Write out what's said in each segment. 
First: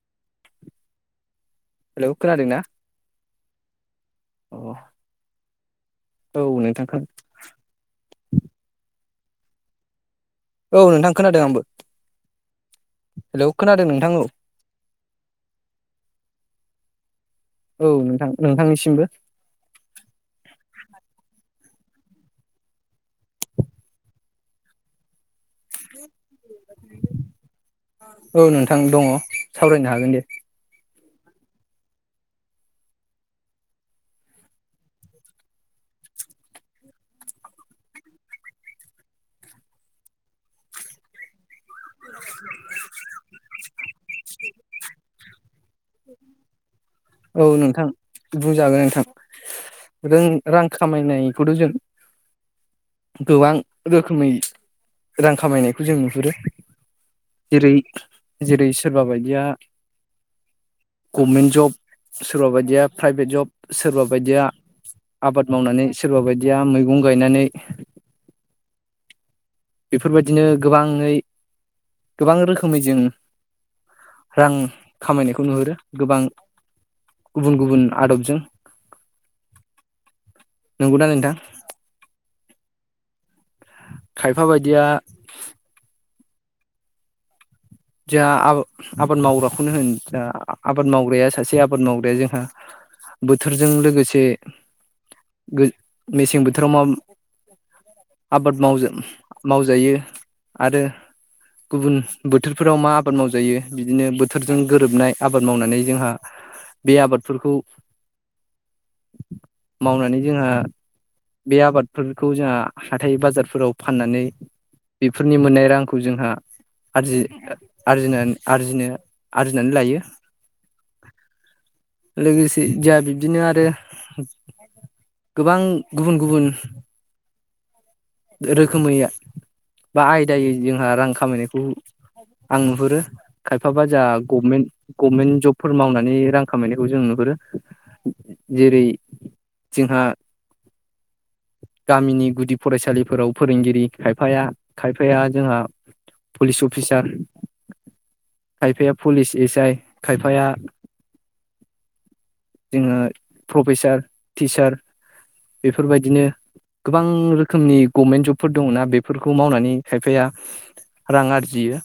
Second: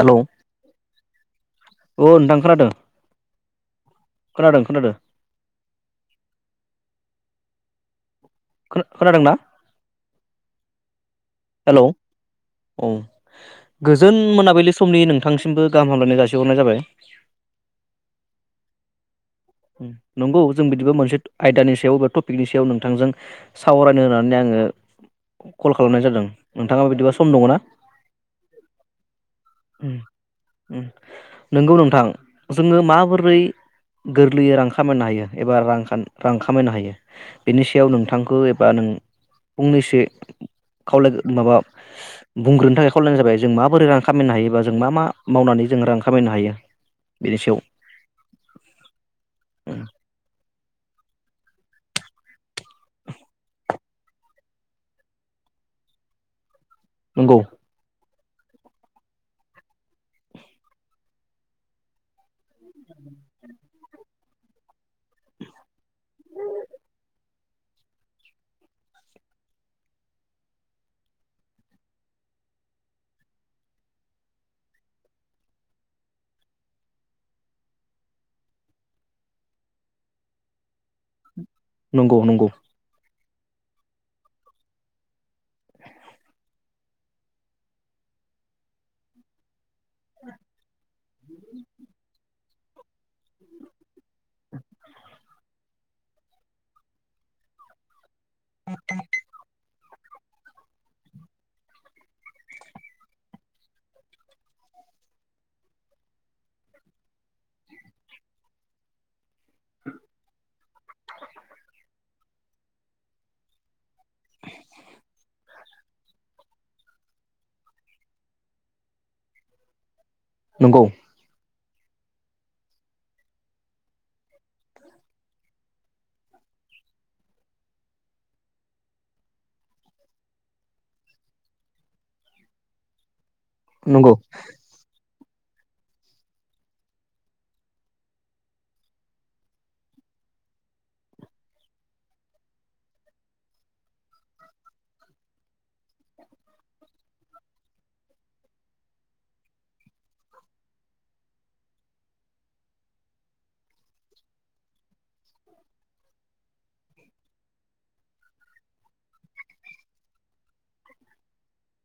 Hello अ hello नोंथां ना खोनादों? अ खोनादों खोनादों। औ नोंथां खोन खो-खोनादोंना? औ नोंथां खोनादों आंबो हेलौ औ हेलौ खोनादों नोंथां गोजोन औ मोनाबिलि समनि नोंथांसिमबो गाहाम हामलायनाय जासिहरनाय जाबाय। मबो नंगौ जों बिदिबा मोनसे आयदानि सायाव बा टपिकनि सायाव नोंथांजों सावरायनो होननानै आङो कल खालामनाय जादों। नोंथाङा बिदिबा सम दङ ना औ नोंथां दङ सावरायनो हागोन दे। नंगौ नोंथां जोङो माबोरै गोरलैयै रां खामायनो हायो एबा रां रां खामायनो हायो बेनि सायाव नोंथांखौ एबा नों फंनैसो खावलाय माबा बुंग्रोनो थाखाय खावलायानो जाबाय जों मा माबोरै रां खामायनो हायोबा जों मा मा मावनानै जों रां खामायनो हायो बेनि औ सायाव नोंथां बुंजागोन [unintelligible] खामायनायखौथ' जों गोबां रोखोमै रां खामायनायखौ जों नुहुरो नंगौ जेरै जेरै सोरबा बायदिया गभमेन्ट जब सोरबा बायदिया प्राइभेट जब सोरबा बायदिया आबाद मावनानै सोरबा बायदिया मैगं गायनानै बेफोरबायदिनो गोबाङै गोबां रोखोमै जों रां खामायनायखौ नुहुरो गोबां गुबुन गुबुन आदबजों नंगौना नोंथां? नंगौ नंगौ। खायफा बायदिया जा आ आबाद मावग्रा बेखौनो होन आबाद मावग्राया सासे आबाद मावग्राया जोंहा बोथोरजों लोगोसे जे गो मेसें बोथोराव मा आबाद मावज मावजायो आरो गुबुन बो बोथोरफोराव मा आबाद मावजायो बिदिनो बोथोरजों गोरोबनाय आबाद मावनानै जोंहा बे आबादफोरखौ मावनानै जोंहा बे आबादफोर खौ जोंहा हाथाइ बाजारफोराव फाननानै बेफोरनि मोननाय रां खौ जोंहा आरजि आरजि आरजिनो आरजिनानै लायो नंगौ। लोगोसे जाहा बिब्दिनो आरो गोबां गुबुन गुबुन रोखोमै बा आयदायै जोंहा रां खामायनायखौ आं नुहुरो खायफाबा जा नंगौ गभमेन्ट गभमेन्ट जबफोर मावनानै रां खामायनायखौ जों नुहुरो जेरै जोंहा गामिनि गुदि फरायसालि फोराव फोरोंगिरि खायफाया खायफाया जोंहा पुलिस अफिसार खायफाया पुलिस एस आइ खायफाया जोङो प्रफेसार टिचार बेफोरबायदिनो गोबां रोखोमनि गभमेन्ट जबफोर दङ ना बेफोरखौ मावनानै खायफाया रां आरजियो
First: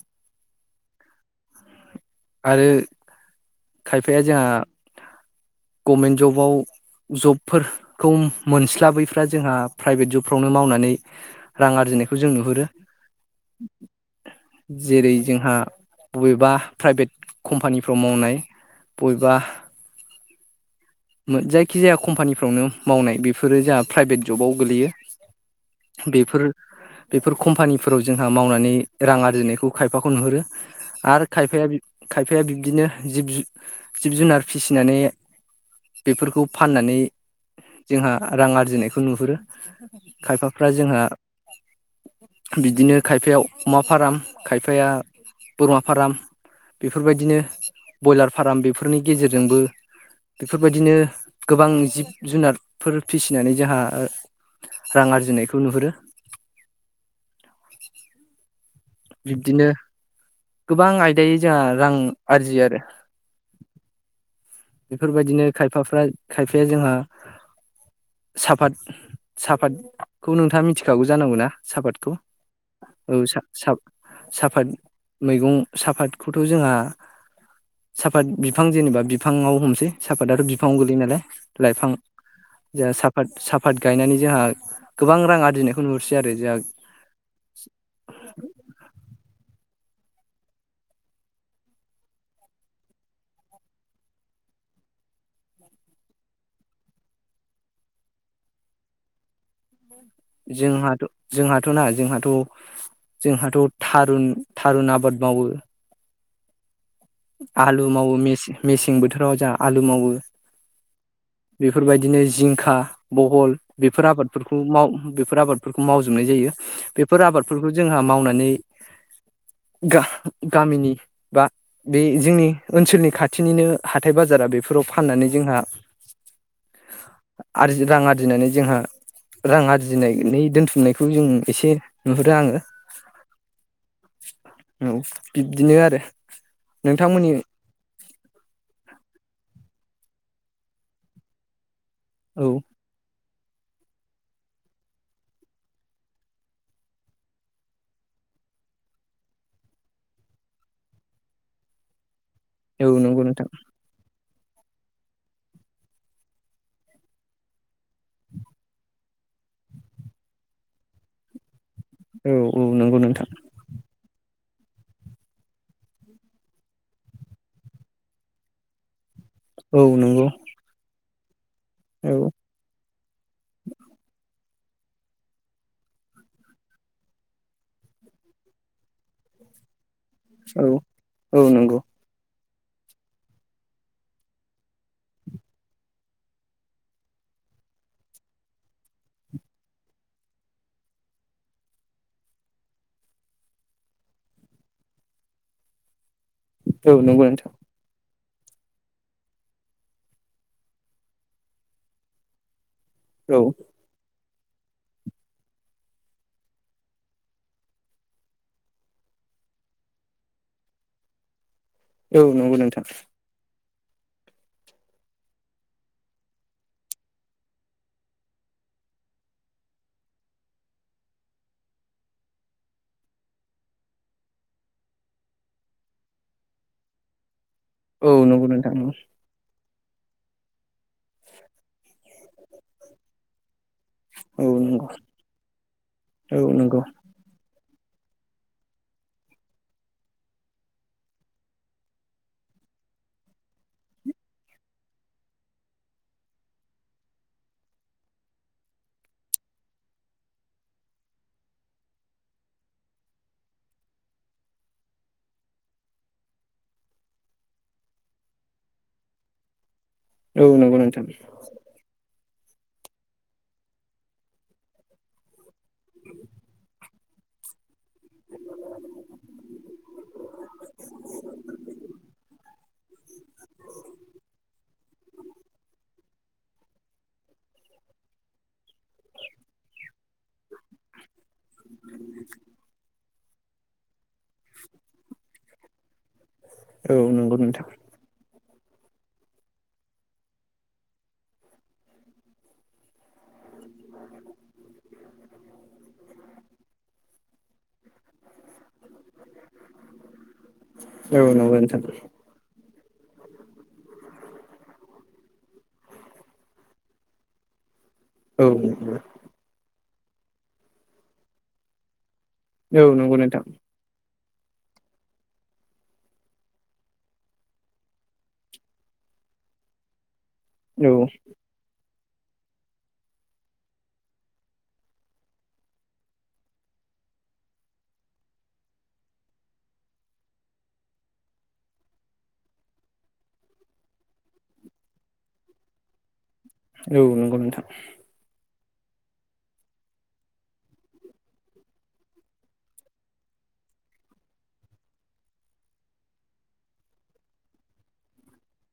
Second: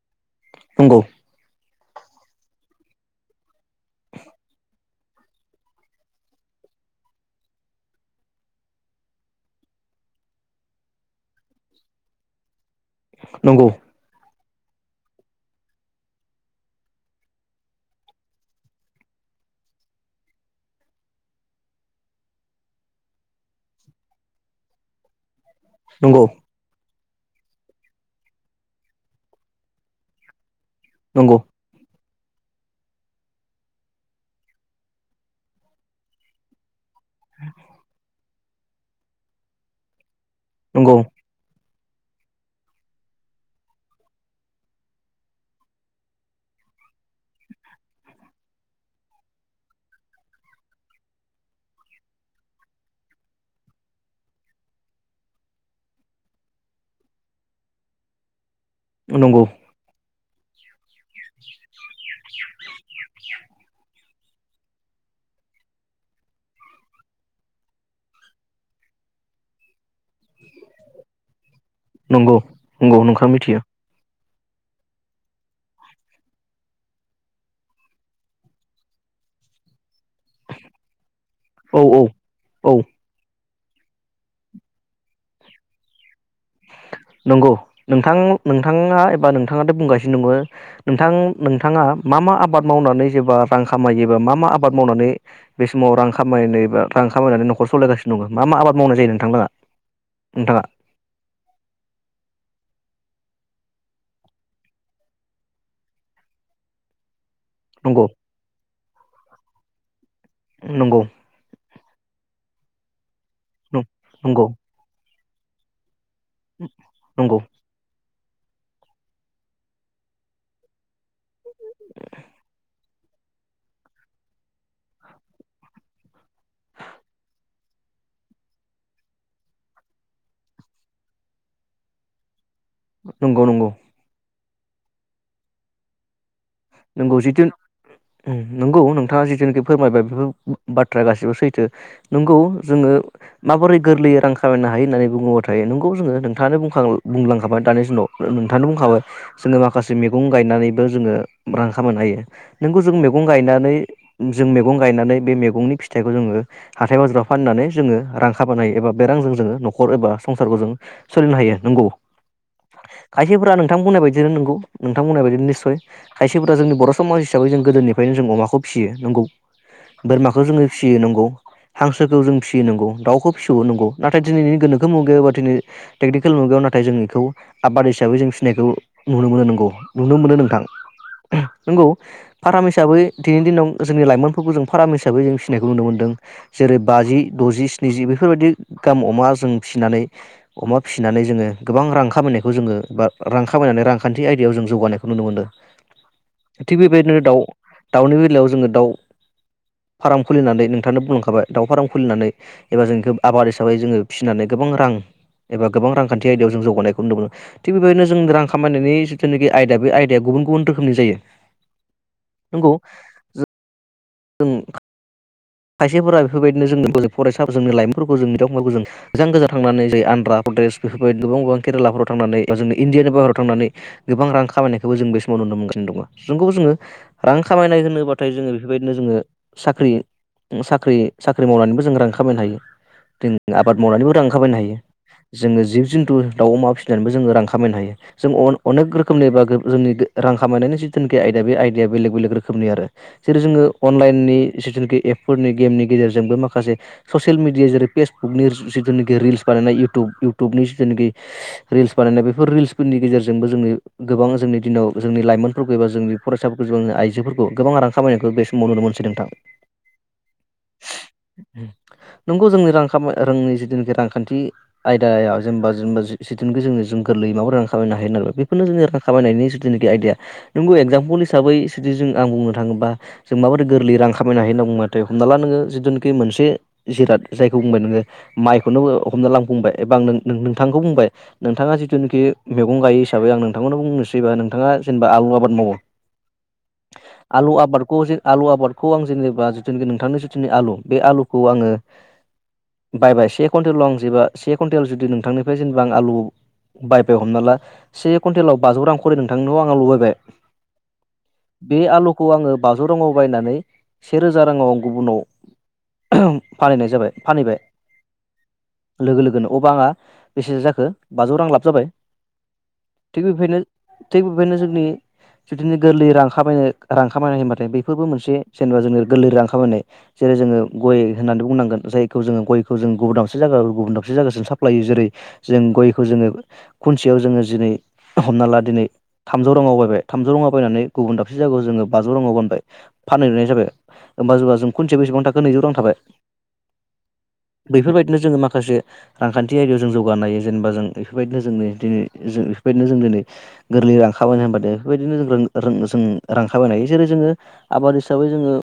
नोंंगौ। आरो खायफाया जोंहा गभमेन्ट जबाव जबफोरखौ मोनस्लाबैफ्रा जोंहा प्राइभेट जबफ्रावनो मावनानै रां आरजिनायखौ जों नुहुरो। नंगौ। जेरै जोंहा बबेबा प्राइभेट कम्पानिफ्राव मावनाय। बबेबा जायखिजाया कम्पानिफ्रावनो मावनाय बेफोरो जोंहा प्राइभेट जबाव गोलैयो। नंगौ बेफोर बेफोर कम्पानिफोराव जोंहा मावनानै रां आरजिनायखौ खायफाखौ नुहुरो। नंगौ आरो खायफाया। खायफाया बिब्दिनो जिब जिब जुनार फिसिनानै बेफोरखौ फाननानै जोंहा रां आरजिनायखौ नुहुरो। खायफाफ्रा जोंहा। बिदिनो खायफाया अमा फार्म, खायफाया बोरमा फार्म बेफोरबायदिनो ब्रयलार फार्म बेफोरनि गेजेरजोंबो। बेफोरबायदिनो गोबां जिब जुनारफोर फिसिनानै जोंहा रां आरजिनायखौ नुहुरो। नंगौ नंगौ बिब्दिनो। गोबां आयदायै जोंहा रां आरजियो आरो बेफोरबायदिनो खायफाफ्रा खायफाया जोंहा साफाद साफातखौ नोंथाङा मिथिखागौ जानांगौना। सापादखौ नंगौ औ नोंथां मिथियो साफात मैगं साफातखौथ' जोंहा साफात बिफां जेनेबा। बिफाङाव हमसै। साफाताथ' बिफाङाव गोलैयो नालाय औ लाइफां औ औ जा साफात सा साफाद गायनानै जोंहा गोबां रां आरजिनायखौ नु नंगौ नोंथां नोंथाङा एबा नोंथाङाथ' बुंगासिनो। नङ नोंथां नोंथाङा मा मा आबाद मावनानै जेबा रां खामायोबा मा मा आबाद मावनानै बे समाव रां खामायनाय बा रां खामायनानै न'खर सालायगासिनो दङ मा मा आबाद मावनाय जायो नोंथां। जोंहाथ जोंहाथ' ना जोंहाथ' जोंहाथ' थारुन थारुन आबाद मावो। आलु नंगौ मावो मेसें बोथोराव जा। आलु मावो। नंगौ। बेफोरबायदिनो जिंखा। बहल नंगौ बेफोर नंगौ आबादफोरखौ माव बेफोर आबादफोरखौ माव जानाय जायो बेफोर नंगौ आबादफोरखौ जोंहा मावनाय। नै गा गामिनि। बा बे जोंनि ओनसोलनि खाथिनिनो हाथाय बाजारा बेफोराव फाननानै जोंहा आरजि रां आरजिनानै जोंहा रां आरजिनायनि दोनथुमनायखौ जों एसे नुहुरो आङो। ओ नंगौ नंगौ। औ बिब्दिनो आरो नोंगौ नोंथांमोननि जिथुन उम उम नंगौ नोंथाङा जिथुनिखि फोरमायबाय बोफ [unintelligible] बो बाथ्रा गासिबो सैथो। नोंगौ औ जोङो माबोरै गोरलैयै रां खामायनो हायो होननानै बुङोबाथाय नोंगौ जोङो नोंथाङानो बुंखां बुंलांखाबाय दानि दिनाव नोंथाङानो बुंखाबाय जोङो माखासे मैगं गायनानैबो जोङो रां खामनो हायो। नोंगौ औ जों नंगौ मेगं नोंथां गायनानै उम जों मेगं गायनानै बे मेगंनि फिथाइखौ जोङो हाथाय बाजाराव फाननानै जोङो रां खाबानाय एबा बे रांजों जोङो न'खर एबा संसारखौ जों सोलिनो हायो। नंगौ औ औ नंगौ नोंथां खायसेफोरा नोंथां बुंनाय बायदिनो नोंगौ। नोंथां बुंनाय बायदिनो निस्सय खायसेफोरा जोंनि बर' समाज हिसाबै जों गोदोनिफ्रायनो जों अमाखौ भिसियो नंगौ। औ नंगौ बोरमाखौ जोङो भिसियो नंगौ। [inaudible] औ हांसोखौ जों भिसियो नंगौ दाउखौ भिसौओ नंगौ नाथाय दिनैनि गोनोखो मुगायाव बा दिनै टेकनिकेल मुगायाव नाथाय जों इखौ आबाद हिसाबै जों फिसिनायखौ नुनो मोनो नंगौ नुनो मोनो नोंथां। औ औ [unintelligible] नंगौ गौ फाराम हिसाबै दिनैनि दिनाव जोंनि लाइमोनफोरखौ जों फाराम हिसाबै जों फिसिनायखौ नुनो मोन्दों जेरै बाजि द'जि स्निजि बेफोरबायदि गाहाम अमा जों फिसिनानै अमा फिसिनानै जोङो गोबां रां खामायनायखौ जोङो बा रां खामायनानै रांखान्थि आयदायाव जों जौगानायखौ नुनो मोनदों थिग औ बेबायदिनो नंगौ दाउ नोंथां दाउनि [unintelligible] लायाव जोङो दाउ फाराम खुलिनानै नोंथांनो बुंलांखाबाय दाउ फाराम खुलिनानै एबा इखोब औ आबाद हिसाबै जोङो फिसिनानै गोबां रां एबा गोबां रांखान्थि आयदायाव जों जौगानायखौ नुनो मोनो थिग बेबायदिनो जों रां खामायनायनि जिथुनाखि आयदा बे आयदाया गुबुन गुबुन रोख खोमनि जायो औ नंगौ नोंथां। ओंख खायसेफोरा बेफोरबायदिनो जोंनो बोलोब फरायसाफोर जोंनि लाइमोनफोरबो जोंनि बिदा फंबायबो जों [unintelligible] जों गोजा थांनानै जायो आनद्रा प्रदेश बेफोरबायदि गोबां गोबां केरेलाफोराव थांनानै बा जों इण्डियानि भारताव थांनानै गोबां रां खामनायखौबो जों बे समाव नुनो मोनगासिनो दङ जोंखौ जोङो रां खामायनाय औ होनोबाथाय नंगौ जोङो नोंथां बेफोरबायदिनो जोङो साख्रि उम साख्रि साख्रि मावनानैबो जों रां ख खामायनो हायो दों आबाद मावनानैबो रां औ खामायनो हायो नंगौ जोङो जिब जुनटु औ दाउ अमा नंगौ फिसिनानैबो जोङो रां खा खामायनो हायो जों अन‌ अनेक रोखोमनि बा गोब ओ जोंनि गो रां खामायनायनि जिथुनिखि आयदा बे आयदाया बेलेग बेलेग रोखोमनि आरो जेरै जोङो अनलाइननि जिथुनाखि एप फोरनि गेमनि गेजेरजोंबो माखासे ससियेल मिडिया जेरै पेसबुकनि जि जिथुनाखि रिल्स बानायनाय इउटुब इयउटुबनि जिथुनेखि रिल्स बानायनाय बेफोर रिल्सफोरनि गेजेरजोंबो जोंनि गोबां जोंनि दिनाव जोंनि लाइमोनफोरखौ एबा जोंनि फरायसाफोरखौ जोंनि आइजोफोरखौ गोबां रां खामायनायखौ बे समाव नुनो मोनसै नोंथां। औ नंगौ नोंथां नंगौ जोंनि रांखामाय रोंनि जिथुनाखि रांखान्थि आयदायाव जेनबा जोंबो जेथुनोखि जों गोरलैबाव रां खामायनो हायो नालाय बेफोरनो जों रां खामायनायनि जिथुनाखि आइडिया नोंगौ एगजामपोल हिसाबै जुदि जोंं आं बुंनो थाङोबा जों माबोरै गोरलै रां खामायनो हायो होनना बुंबाथाय हमना ला नोङो जिथुनोखि मोनसे जिराद जायखौ बुंबाय नोङो माइखौनो हमना ला आं बुंबाय एबा नों नोंथांखौ बुंबाय नोंथाङा जिथुनोखि मैगं गायो साबै आं नोंथांखौनो बुंनो फैबा नोंथाङा जेनेबा आलु आबाद मावो औ नंगौ आलु नोंथां आबादखौ जे आलु आ बादखौ आं जेनेबा नोंथांनि जिथु ने आलु बे आलुखौ आङो बायबा एसे कुइन्टलाव आं जेबा से कुइनटेल जुदि नों नोंथांनिफ्राय जेनेबा आं आलु बायबाय हमना ला से कुइनटेलाव बाजौ रां खरै नोंथांनाव आङो आलु बायबाय औ नंगौ बे नोंथां आलुखौ आङो बौजौ राङाव बायनानै से रोजा राङाव आं गुबुनाव फानहैनाय जाबाय फानहैबाय औ औ नंगौ नोंथां लोगो लोगोनो अब्ला आंहा बेसेसो जाखो बाजौ रां लाब जाबाय औ नंगौ थिग नोंथां बेबायदिनो थिग बेबायदिनो जोंनि बिदिनो गोरलै रां खामायनो रां खामायनाय होनबाथाय बेफोरबो मोनसे जेनेबा जोङो गोरलै रां खामायनाय जेरै जोङो औ गय होननानै बुंनांगोन जाय खौ जोङो गयखौ जों गुबुन दाबसे जायगानिफ्राय गुबुन दाबसे जायगासिम साप्लायहोयो जेरै जों गयखौ जोङो खुनसेयाव जोङो जेरै हमना ला दिनै थामजौ राङाव बायबाय थामजौ राङाव बायनानै गुबुन दाबसे जायगायाव जोङो बाजौ राङाव फानबाय फानहैनाय जाबाय होमबा जोंहा जों खुनसेयाव बेसेबां थाखो नैजौ रां थाबाय औ नंगौ नोंथां बेफोरबायदिनो [unintelligible]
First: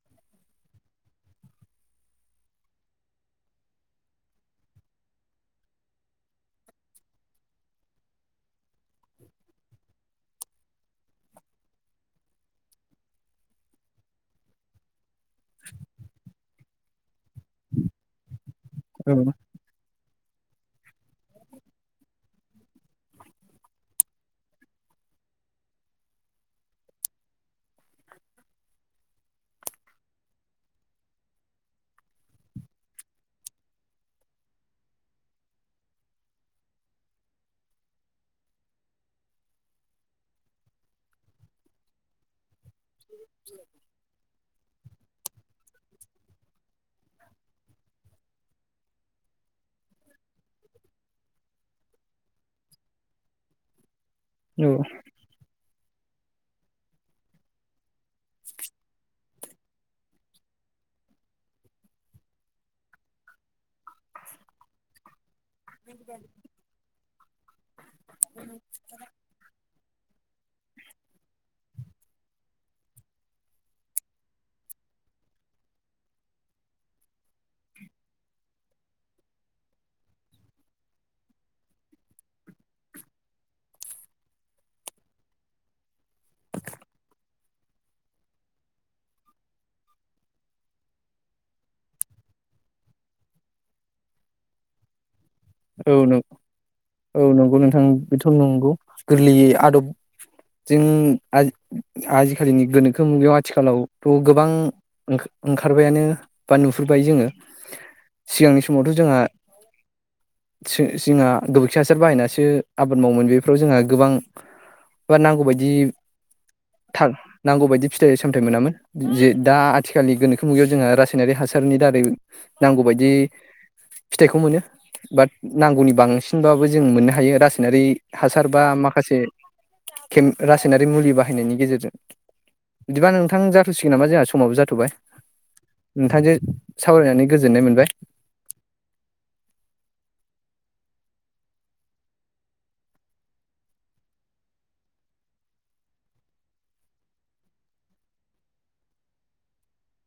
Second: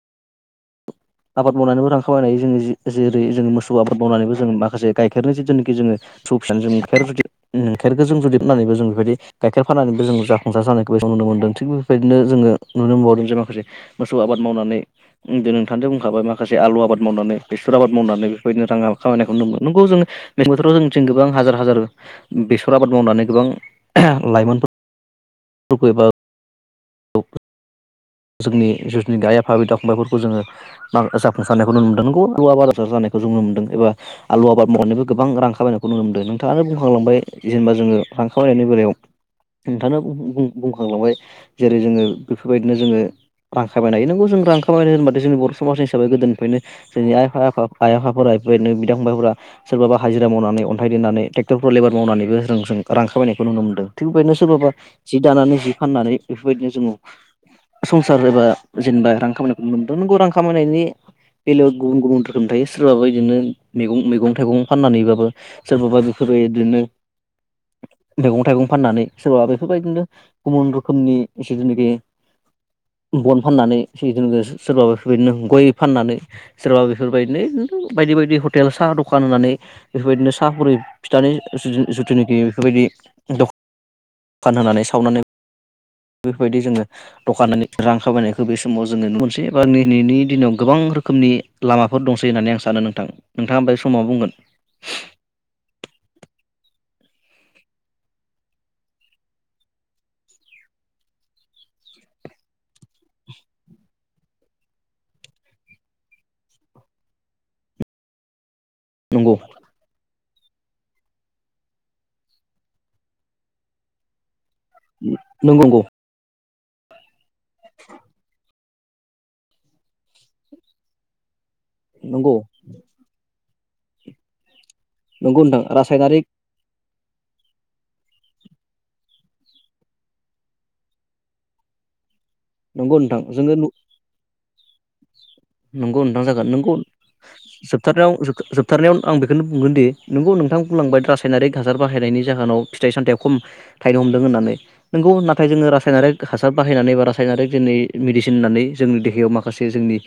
आबाद मावनानैबो रां खामायनो हायो जों जेरै जों मोसौ आबाद मावनानैबो जों माखासे गाइखेरनि जिथु नोखि जोङो मोसौ फिनानै जों गाइखेरखौ जों जुदि फनानैबो जों बेफोरबायदि गाइखेर फाननानैबो जों जाफुंसार जानायखौ जों नुनो मोनदों थिग बेफोरबायदिनो जोङो नुनो मोनबावदों जे माखासे मोसौ आबाद मावनानै नोंथाङादि बुंखाबाय मा खासे आलु आबाद मावनानै बेसर आबाद मावनानैबो रां खामायखौ नुनो मोनो नंगौ जोङो मेसें बोथोराव जों गोबां हाजार-हाजार बेसर आबाद मावनानै गोबां लाइमोनफोर [unintelligible] [unintelligible] जोंनि जितुनिखि आइ आफा बिदा फंबायफोरखौ जोङो मा जाफुंसारनायखौ नुनो मोनदों नोंगौ आलु आबाद [unintelligible] जानायखौ जों नु मोनदों एबा आलु आबाद मावनायबो गोबां रां खामायनायखौ नुनो मोन्दों नोंथाङानो बुंखांलांबाय जेनेबा जोङो रां खामायनायनि बेलायाव नोंथाङा बुं बुं बुंखांलांबाय जेरै जोङो बेफोरबायदिनो जोङो रां खामायनो हायो नोंगौ जों रां खा खामायनो होनबाथाय जोंनि बर समाजनि हिसाबै गोदोनिफ्रायनो जोंनि आइ आफा आइ आफाफोरा इफोरबायदिनो बिदा फंबायफोरा सोरबाबा हाजिरा मावनानै अन्थाइ देनानै ट्रेक्टरफ्राव लेबार मावनानैबो रों जों रां खामायनायखौ नुनो मोनदों थिग बेबायदिनो सोरबाबा जि दानानै जि फाननानै बेफोरबायदिनो जोङो संसार एबा जेनेबा रां खामायनायखौ नुनो मोनदों नोंगौ रां खामायनायनि बेलायाव गुबुन गुबुन रोखोम थायो सोरबाबो इदिनो मैगं मैगं थाइगं फाननानैबाबो सोरबाबा बेफोरबायदिनो मैगं थाइगं फाननानै सोरबा बेफोरबायदिनो गुबुन रोखोमनि जितुनोखि बन फाननानै सोरबाबा बेफोरबायदिनो गय फाननानै सोरबा बेफोरबायदिनो बायदि बायदि हटेल साहा दखान होनानै बेफोरबायदिनो साहा बुरि फिथानि जुथुनाखि बेफोरबायदि दखान दखान होनानै सावनानै बेफोरबायदि जोङो दखाननानै रां खामायनायखौ बे समाव जोङो नुनो मोनसै एबा दिनैनि दिनाव गोबां रोखोमनि लामाफोर दंसै होननानै आं सानो नोंथां नोंथाङा ओमफाय बे समाव मा बुंगोन औ नोंगौ औ नंगौ नोंथां ओं बेथ नंगौ गोरलैयै आदब जों आजिखालिनि गोनोखो मुगायाव आथिखालावथ गोबां ओंखारो ओंखारबायानो बा नुहुरबाय जोङो सिगांनि सम समावथ जोंहा नंगौ जोंहा गोबोरखि हासार बाहायनासो आबाद मावोमोन बेफोराव जोंहा गोबां बा नांगौबादि नंगौ नंगौ थां नांगौ बायदि फिथाइ सामथाय मोनामोन जे दा आथिखालनि गोनोखो मुगायाव जोंहा रासायनारि हासार सारनि दारै नंगौ नांगौ बादि फिथाइखौ मोनो बाट नंगौ नोंथां नांगौनि रासायनारिक बांसिनबाबो जों मोननो हा हायो रासायनारि हासार बा माखासे केम रासायनारि मुलि बाहायनायनि गेजेरजों नंगौ बिदिबा नोंथां जोङो नु जाथ'सिगोन नामा जोंहा समाबो जाथ'बाय नंगौ नोंथां नोंथांजों जागोन नोंगौ सावरायनानै गोजोननाय मोनबाय। जोबथारनायाव जोबथार जोबथारनायाव आं बेखौनो बुंगोन दि नोंगौ नोंथां बुंलांबाय रासायनारिक हासार बाहायनायनि जाहोनाव फिथाइ सामथाया खम थाइनो हमदों होननानै नोंगौ नाथाय जोङो रासायनारिक हासार बाहायनानै बा रा सायनारिक दिनै मेडिसिन होननानै जोंनि देहायाव माखासे जोंनि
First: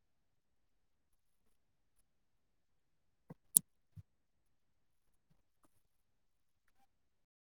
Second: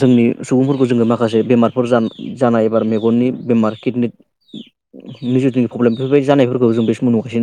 जोंनि सुबुंफोरखौ जोङो माखासे बेमारफोर जान जानाय एबा मेगननि बेमार किडनि नि जुथनि प्रब्लेम बेफोरबायदि जानायफोरखौ जों बे सम नुगासिनो दं